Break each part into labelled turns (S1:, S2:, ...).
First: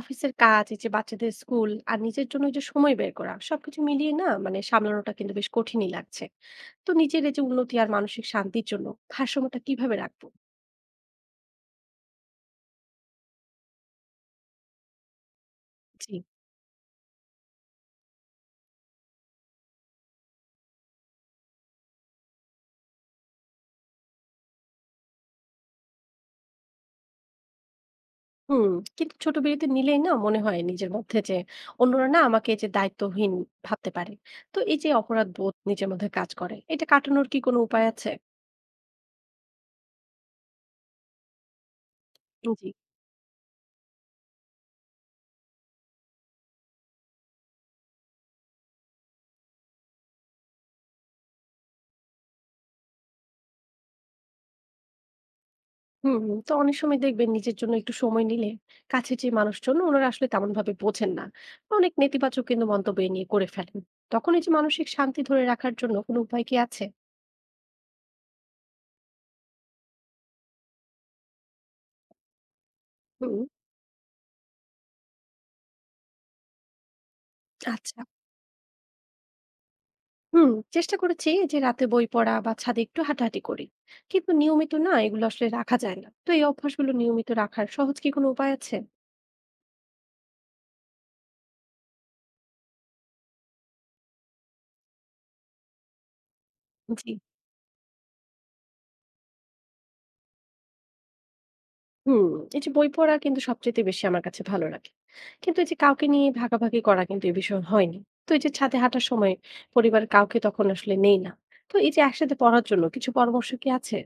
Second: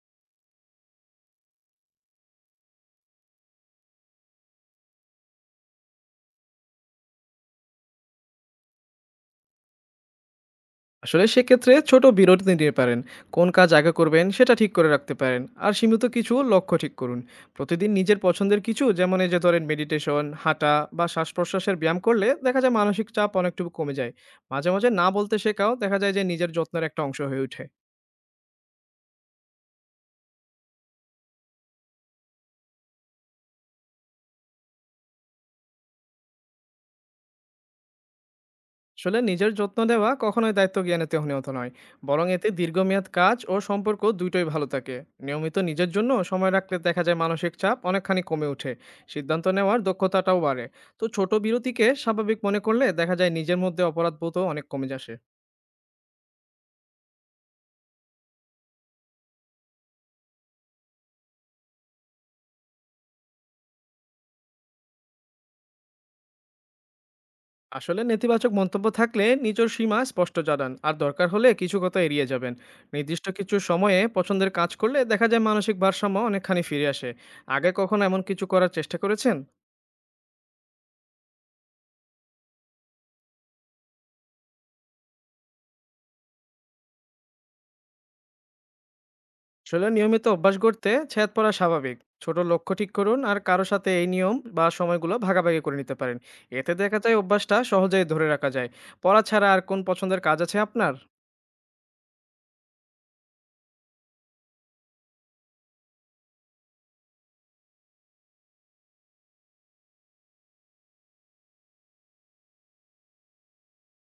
S1: অফিসের কাজ, এই যে বাচ্চাদের স্কুল আর নিজের জন্য এই যে সময় বের করা সবকিছু মিলিয়ে না মানে সামলানোটা কিন্তু বেশ কঠিনই লাগছে। তো নিজের এই যে উন্নতি আর মানসিক শান্তির জন্য ভারসাম্যটা কিভাবে রাখবো?
S2: আসলে সেক্ষেত্রে ছোট বিরতি নিতে পারেন। কোন কাজ আগে করবেন সেটা ঠিক করে রাখতে পারেন আর সীমিত
S1: জি।
S2: কিছু লক্ষ্য ঠিক করুন। প্রতিদিন নিজের পছন্দের কিছু যেমন এই যে ধরেন মেডিটেশন, হাঁটা বা শ্বাস প্রশ্বাসের ব্যায়াম করলে দেখা যায় মানসিক চাপ অনেকটুকু কমে যায়। মাঝে মাঝে না বলতে শেখাও দেখা যায় যে নিজের যত্নের একটা অংশ হয়ে ওঠে।
S1: হুম, কিন্তু ছোট বিরতি নিলেই না মনে হয় নিজের মধ্যে যে অন্যরা না আমাকে এই যে দায়িত্বহীন ভাবতে পারে। তো এই যে অপরাধ বোধ নিজের মধ্যে কাজ করে, এটা কাটানোর কি কোনো উপায় আছে?
S2: আসলে নিজের যত্ন নেওয়া কখনোই দায়িত্ব জ্ঞানে তেহনীয়ত নয়, বরং এতে
S1: জি।
S2: দীর্ঘমেয়াদ কাজ ও সম্পর্ক দুটোই ভালো থাকে। নিয়মিত নিজের জন্য সময় রাখলে দেখা যায় মানসিক চাপ অনেকখানি কমে ওঠে, সিদ্ধান্ত নেওয়ার দক্ষতাটাও বাড়ে। তো ছোট বিরতিকে স্বাভাবিক মনে করলে দেখা যায় নিজের মধ্যে অপরাধবোধও অনেক কমে আসে।
S1: হুম, হুম। তো অনেক সময় দেখবেন নিজের জন্য একটু সময় নিলে কাছের যে মানুষজন ওনারা আসলে তেমন ভাবে বোঝেন না। অনেক নেতিবাচক কিন্তু মন্তব্য এ নিয়ে করে ফেলেন। তখন এই যে মানসিক শান্তি ধরে রাখার জন্য কোনো উপায় কি আছে?
S2: আসলে নেতিবাচক মন্তব্য থাকলে নিজের সীমা স্পষ্ট জানান আর দরকার হলে কিছু কথা এড়িয়ে যাবেন। নির্দিষ্ট
S1: হুম।
S2: কিছু সময়ে পছন্দের কাজ করলে দেখা যায় মানসিক ভারসাম্য অনেকখানি ফিরে আসে। আগে কখনো
S1: আচ্ছা।
S2: এমন কিছু করার চেষ্টা করেছেন?
S1: হুম, চেষ্টা করেছি যে রাতে বই পড়া বা ছাদে একটু হাঁটাহাঁটি করি। কিন্তু নিয়মিত না এগুলো আসলে রাখা যায় না। তো এই অভ্যাসগুলো নিয়মিত রাখার সহজ কি কোনো উপায় আছে?
S2: আসলে নিয়মিত অভ্যাস করতে ছেদ পড়া স্বাভাবিক। ছোট লক্ষ্য ঠিক করুন আর কারো সাথে এই নিয়ম বা সময়গুলো ভাগাভাগি করে নিতে পারেন। এতে দেখা
S1: জি।
S2: যায় অভ্যাসটা সহজেই ধরে রাখা যায়। পড়া ছাড়া আর কোন পছন্দের কাজ আছে আপনার?
S1: হুম, এই যে বই পড়া কিন্তু সবচাইতে বেশি আমার কাছে ভালো লাগে। কিন্তু এই যে কাউকে নিয়ে ভাগাভাগি করা কিন্তু এই বিষয় হয়নি। তো এই যে ছাদে হাঁটার সময় পরিবারের কাউকে তখন আসলে নেই না। তো এই যে একসাথে পড়ার জন্য কিছু পরামর্শ কি আছে?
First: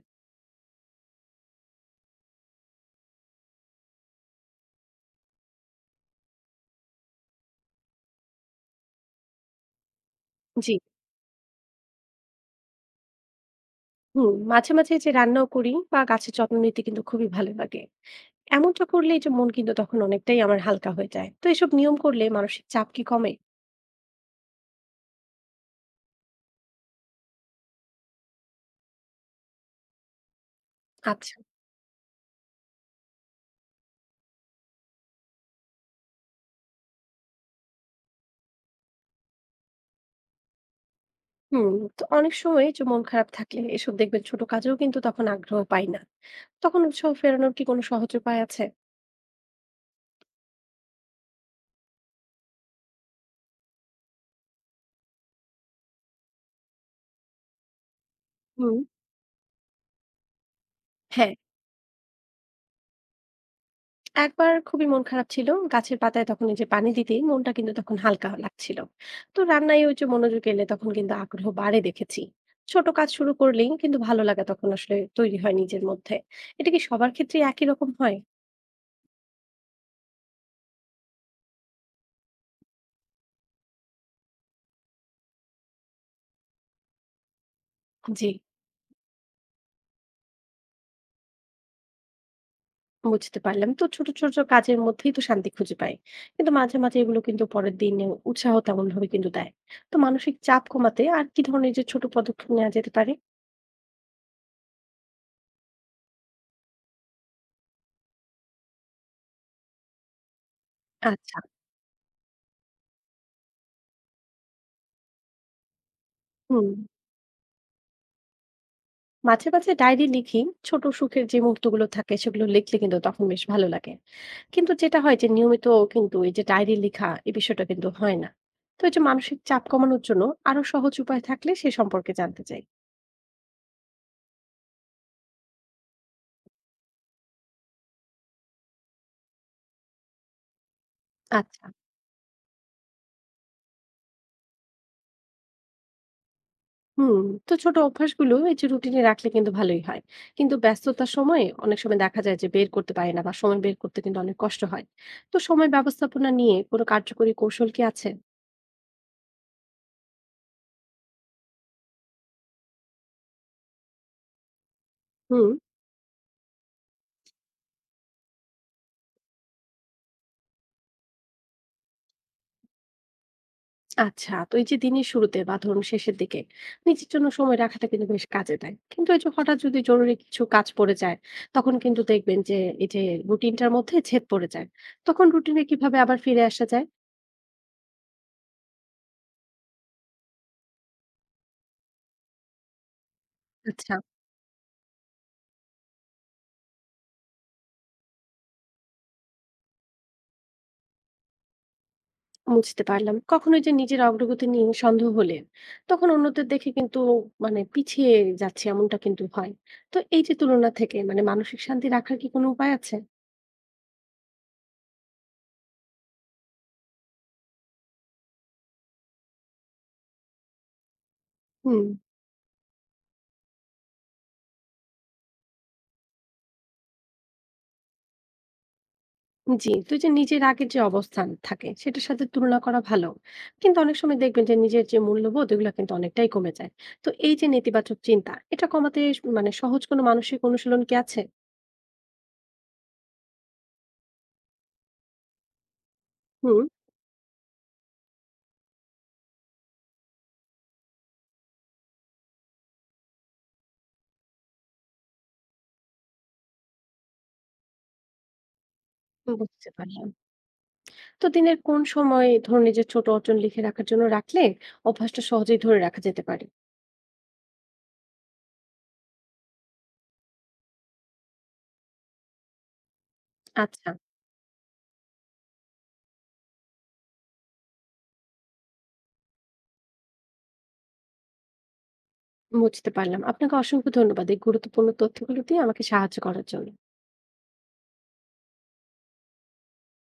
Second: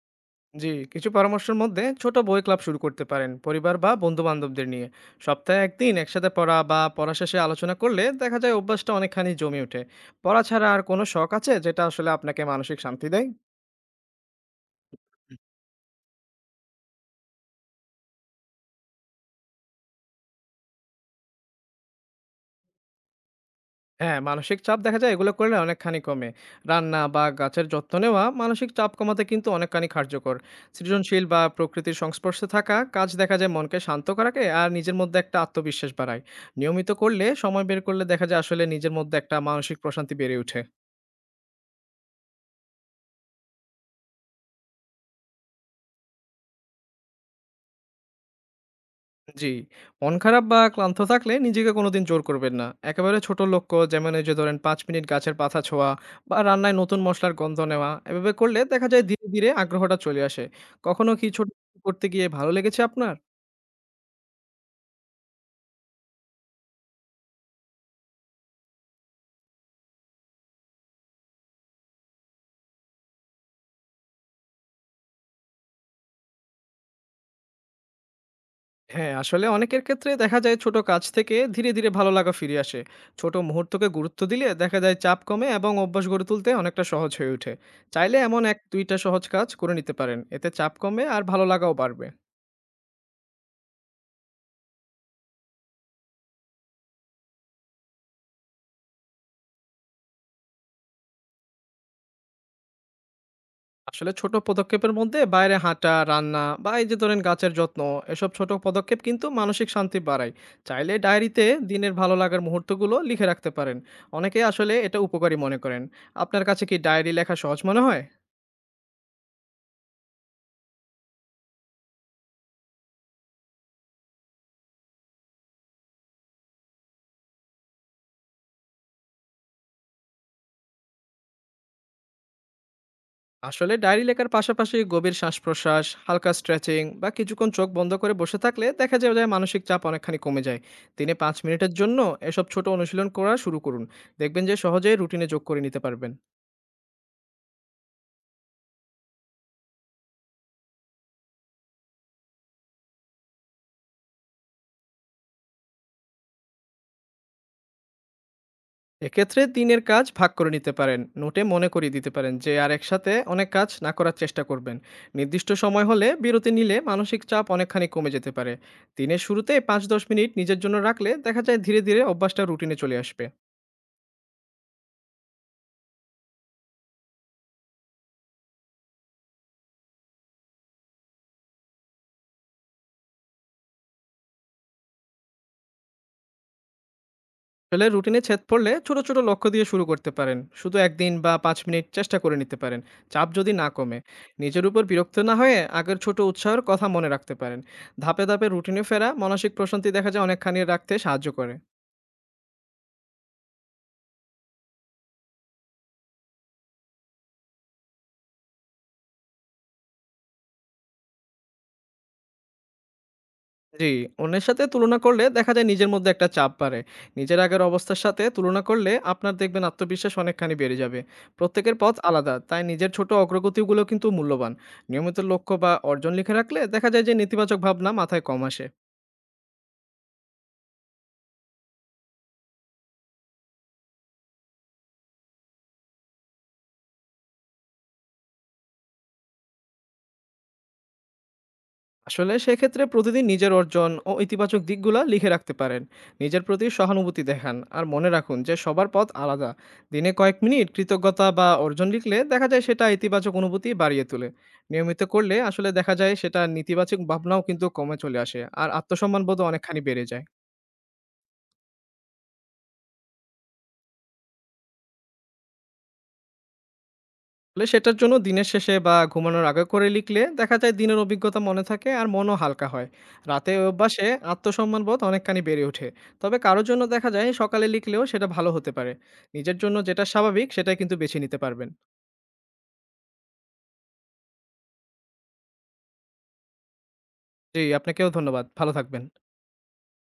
S2: জি, কিছু পরামর্শের মধ্যে ছোট বই ক্লাব শুরু করতে পারেন পরিবার বা বন্ধু বান্ধবদের নিয়ে। সপ্তাহে একদিন একসাথে পড়া বা পড়া শেষে আলোচনা করলে দেখা যায় অভ্যাসটা অনেকখানি জমে ওঠে। পড়া ছাড়া
S1: জি,
S2: আর কোনো শখ আছে যেটা আসলে আপনাকে মানসিক শান্তি দেয়?
S1: হুম, মাঝে, মাঝে এই যে রান্নাও করি বা গাছের যত্ন নিতে কিন্তু খুবই ভালো লাগে। এমনটা করলে এই যে মন কিন্তু তখন অনেকটাই আমার হালকা হয়ে যায়। তো এসব নিয়ম করলে মানসিক চাপ কি কমে?
S2: হ্যাঁ, মানসিক চাপ দেখা যায় এগুলো করলে অনেকখানি কমে। রান্না বা গাছের যত্ন নেওয়া মানসিক চাপ কমাতে কিন্তু অনেকখানি কার্যকর। সৃজনশীল
S1: আচ্ছা,
S2: বা প্রকৃতির সংস্পর্শে থাকা কাজ দেখা যায় মনকে শান্ত রাখে আর নিজের মধ্যে একটা আত্মবিশ্বাস বাড়ায়। নিয়মিত করলে, সময় বের করলে দেখা যায় আসলে নিজের মধ্যে একটা মানসিক প্রশান্তি বেড়ে ওঠে।
S1: হুম, তো অনেক সময় যে মন খারাপ থাকলে এসব দেখবেন ছোট কাজেও কিন্তু তখন আগ্রহ পাই না। তখন উৎসাহ ফেরানোর কি কোনো সহজ উপায় আছে?
S2: জি। মন খারাপ বা ক্লান্ত থাকলে নিজেকে কোনোদিন জোর করবেন না। একেবারে ছোট লক্ষ্য যেমন এই যে ধরেন ৫ মিনিট গাছের পাতা ছোঁয়া বা রান্নায় নতুন মসলার গন্ধ নেওয়া, এভাবে করলে
S1: হুম,
S2: দেখা যায় ধীরে, ধীরে আগ্রহটা চলে আসে। কখনো কি
S1: হ্যাঁ।
S2: ছোট কিছু করতে গিয়ে ভালো লেগেছে আপনার?
S1: একবার খুবই মন খারাপ ছিল। গাছের পাতায় তখন এই যে পানি দিতেই মনটা কিন্তু তখন হালকা লাগছিল। তো রান্নায় ওই যে মনোযোগ এলে তখন কিন্তু আগ্রহ বাড়ে দেখেছি। ছোট কাজ শুরু করলেই কিন্তু ভালো লাগা তখন আসলে তৈরি হয় নিজের মধ্যে। এটা কি সবার ক্ষেত্রে একই রকম হয়?
S2: হ্যাঁ, আসলে অনেকের ক্ষেত্রে দেখা যায় ছোট কাজ থেকে ধীরে, ধীরে ভালো লাগা ফিরে আসে। ছোট মুহূর্তকে গুরুত্ব দিলে দেখা যায় চাপ কমে এবং অভ্যাস গড়ে তুলতে অনেকটা সহজ হয়ে ওঠে। চাইলে
S1: জি,
S2: এমন ১-২ টা সহজ কাজ করে নিতে পারেন। এতে চাপ কমবে আর ভালো লাগাও বাড়বে।
S1: বুঝতে পারলাম। তো ছোট, ছোট কাজের মধ্যেই তো শান্তি খুঁজে পাই। কিন্তু মাঝে, মাঝে এগুলো কিন্তু পরের দিনে উৎসাহ তেমনভাবে কিন্তু দেয়। তো মানসিক চাপ কমাতে আর কি ধরনের যে ছোট পদক্ষেপ নেওয়া যেতে পারে?
S2: আসলে ছোট পদক্ষেপের মধ্যে বাইরে হাঁটা, রান্না বা এই যে ধরেন গাছের যত্ন, এসব ছোট পদক্ষেপ কিন্তু মানসিক শান্তি বাড়ায়। চাইলে
S1: আচ্ছা,
S2: ডায়েরিতে দিনের ভালো লাগার মুহূর্তগুলো লিখে রাখতে পারেন। অনেকেই আসলে এটা উপকারী মনে করেন। আপনার কাছে
S1: হুম।
S2: কি ডায়েরি লেখা সহজ মনে হয়?
S1: মাঝে মাঝে ডায়েরি লিখি, ছোট সুখের যে মুহূর্তগুলো থাকে সেগুলো লিখলে কিন্তু তখন বেশ ভালো লাগে। কিন্তু যেটা হয় যে নিয়মিত কিন্তু এই যে ডায়েরি লেখা এই বিষয়টা কিন্তু হয় না। তো এই যে মানসিক চাপ কমানোর জন্য আরো সহজ উপায় থাকলে সে সম্পর্কে জানতে চাই।
S2: আসলে ডায়েরি লেখার পাশাপাশি গভীর শ্বাস প্রশ্বাস, হালকা স্ট্রেচিং বা কিছুক্ষণ চোখ বন্ধ করে বসে থাকলে দেখা যায় যে মানসিক চাপ অনেকখানি কমে যায়। দিনে ৫
S1: আচ্ছা।
S2: মিনিটের জন্য এসব ছোট অনুশীলন করা শুরু করুন। দেখবেন যে সহজেই রুটিনে যোগ করে নিতে পারবেন।
S1: হুম, তো ছোট অভ্যাসগুলো এই যে রুটিনে রাখলে কিন্তু ভালোই হয়। কিন্তু ব্যস্ততার সময় অনেক সময় দেখা যায় যে বের করতে পারে না বা সময় বের করতে কিন্তু অনেক কষ্ট হয়। তো সময় ব্যবস্থাপনা নিয়ে কোনো কার্যকরী কৌশল কি আছে?
S2: এক্ষেত্রে দিনের কাজ ভাগ করে নিতে পারেন। নোটে মনে করিয়ে দিতে পারেন যে আর একসাথে অনেক কাজ না করার চেষ্টা করবেন। নির্দিষ্ট
S1: হুম।
S2: সময় হলে বিরতি নিলে মানসিক চাপ অনেকখানি কমে যেতে পারে। দিনের শুরুতে ৫-১০ মিনিট নিজের জন্য রাখলে দেখা যায় ধীরে, ধীরে অভ্যাসটা রুটিনে চলে আসবে।
S1: আচ্ছা, তো এই যে দিনের শুরুতে বা ধরুন শেষের দিকে নিজের জন্য সময় রাখাটা কিন্তু বেশ কাজে দেয়। কিন্তু এই যে হঠাৎ যদি জরুরি কিছু কাজ পড়ে যায়, তখন কিন্তু দেখবেন যে এই যে রুটিনটার মধ্যে ছেদ পড়ে যায়। তখন রুটিনে কিভাবে আবার ফিরে আসা যায়?
S2: আসলে রুটিনে ছেদ পড়লে ছোট, ছোট লক্ষ্য দিয়ে শুরু করতে পারেন। শুধু ১ দিন বা ৫ মিনিট চেষ্টা করে নিতে পারেন। চাপ যদি না
S1: আচ্ছা।
S2: কমে, নিজের উপর বিরক্ত না হয়ে আগের ছোট উৎসাহের কথা মনে রাখতে পারেন। ধাপে, ধাপে রুটিনে ফেরা মানসিক প্রশান্তি দেখা যায় অনেকখানি রাখতে সাহায্য করে।
S1: বুঝতে পারলাম। কখনো যে নিজের অগ্রগতি নিয়ে সন্দেহ হলে তখন অন্যদের দেখে কিন্তু মানে পিছিয়ে যাচ্ছে এমনটা কিন্তু হয়। তো এই যে তুলনা থেকে মানে মানসিক শান্তি রাখার কি কোনো উপায় আছে?
S2: জি, অন্যের সাথে তুলনা করলে দেখা যায় নিজের মধ্যে একটা চাপ বাড়ে। নিজের আগের অবস্থার সাথে তুলনা করলে আপনার দেখবেন আত্মবিশ্বাস অনেকখানি বেড়ে যাবে। প্রত্যেকের
S1: হুম।
S2: পথ আলাদা, তাই নিজের ছোট অগ্রগতিগুলো কিন্তু মূল্যবান। নিয়মিত লক্ষ্য বা অর্জন লিখে রাখলে দেখা যায় যে নেতিবাচক ভাবনা মাথায় কম আসে।
S1: জি, তো এই যে নিজের আগের যে অবস্থান থাকে সেটার সাথে তুলনা করা ভালো। কিন্তু অনেক সময় দেখবেন যে নিজের যে মূল্যবোধ ওগুলা কিন্তু অনেকটাই কমে যায়। তো এই যে নেতিবাচক চিন্তা এটা কমাতে মানে সহজ কোনো মানসিক অনুশীলন কি আছে?
S2: আসলে সেক্ষেত্রে প্রতিদিন নিজের অর্জন ও ইতিবাচক দিকগুলা লিখে রাখতে পারেন। নিজের
S1: হুম।
S2: প্রতি সহানুভূতি দেখান আর মনে রাখুন যে সবার পথ আলাদা। দিনে কয়েক মিনিট কৃতজ্ঞতা বা অর্জন লিখলে দেখা যায় সেটা ইতিবাচক অনুভূতি বাড়িয়ে তোলে। নিয়মিত করলে আসলে দেখা যায় সেটা নেতিবাচক ভাবনাও কিন্তু কমে চলে আসে আর আত্মসম্মানবোধও
S1: বুঝতে
S2: অনেকখানি বেড়ে
S1: পারলাম।
S2: যায়।
S1: তো দিনের কোন সময় ধরুন এই যে ছোট অর্জন লিখে রাখার জন্য রাখলে অভ্যাসটা সহজেই ধরে রাখা যেতে পারে।
S2: আসলে সেটার জন্য দিনের শেষে বা ঘুমানোর আগে করে লিখলে দেখা যায় দিনের অভিজ্ঞতা মনে থাকে আর মনও হালকা হয়। রাতে ওই
S1: আচ্ছা,
S2: অভ্যাসে আত্মসম্মান বোধ অনেকখানি বেড়ে ওঠে। তবে কারোর জন্য দেখা যায় সকালে লিখলেও সেটা ভালো হতে পারে। নিজের জন্য যেটা স্বাভাবিক সেটাই কিন্তু বেছে নিতে পারবেন।
S1: বুঝতে পারলাম। আপনাকে অসংখ্য ধন্যবাদ এই গুরুত্বপূর্ণ তথ্যগুলো দিয়ে আমাকে সাহায্য করার জন্য।
S2: জি, আপনাকেও ধন্যবাদ। ভালো থাকবেন।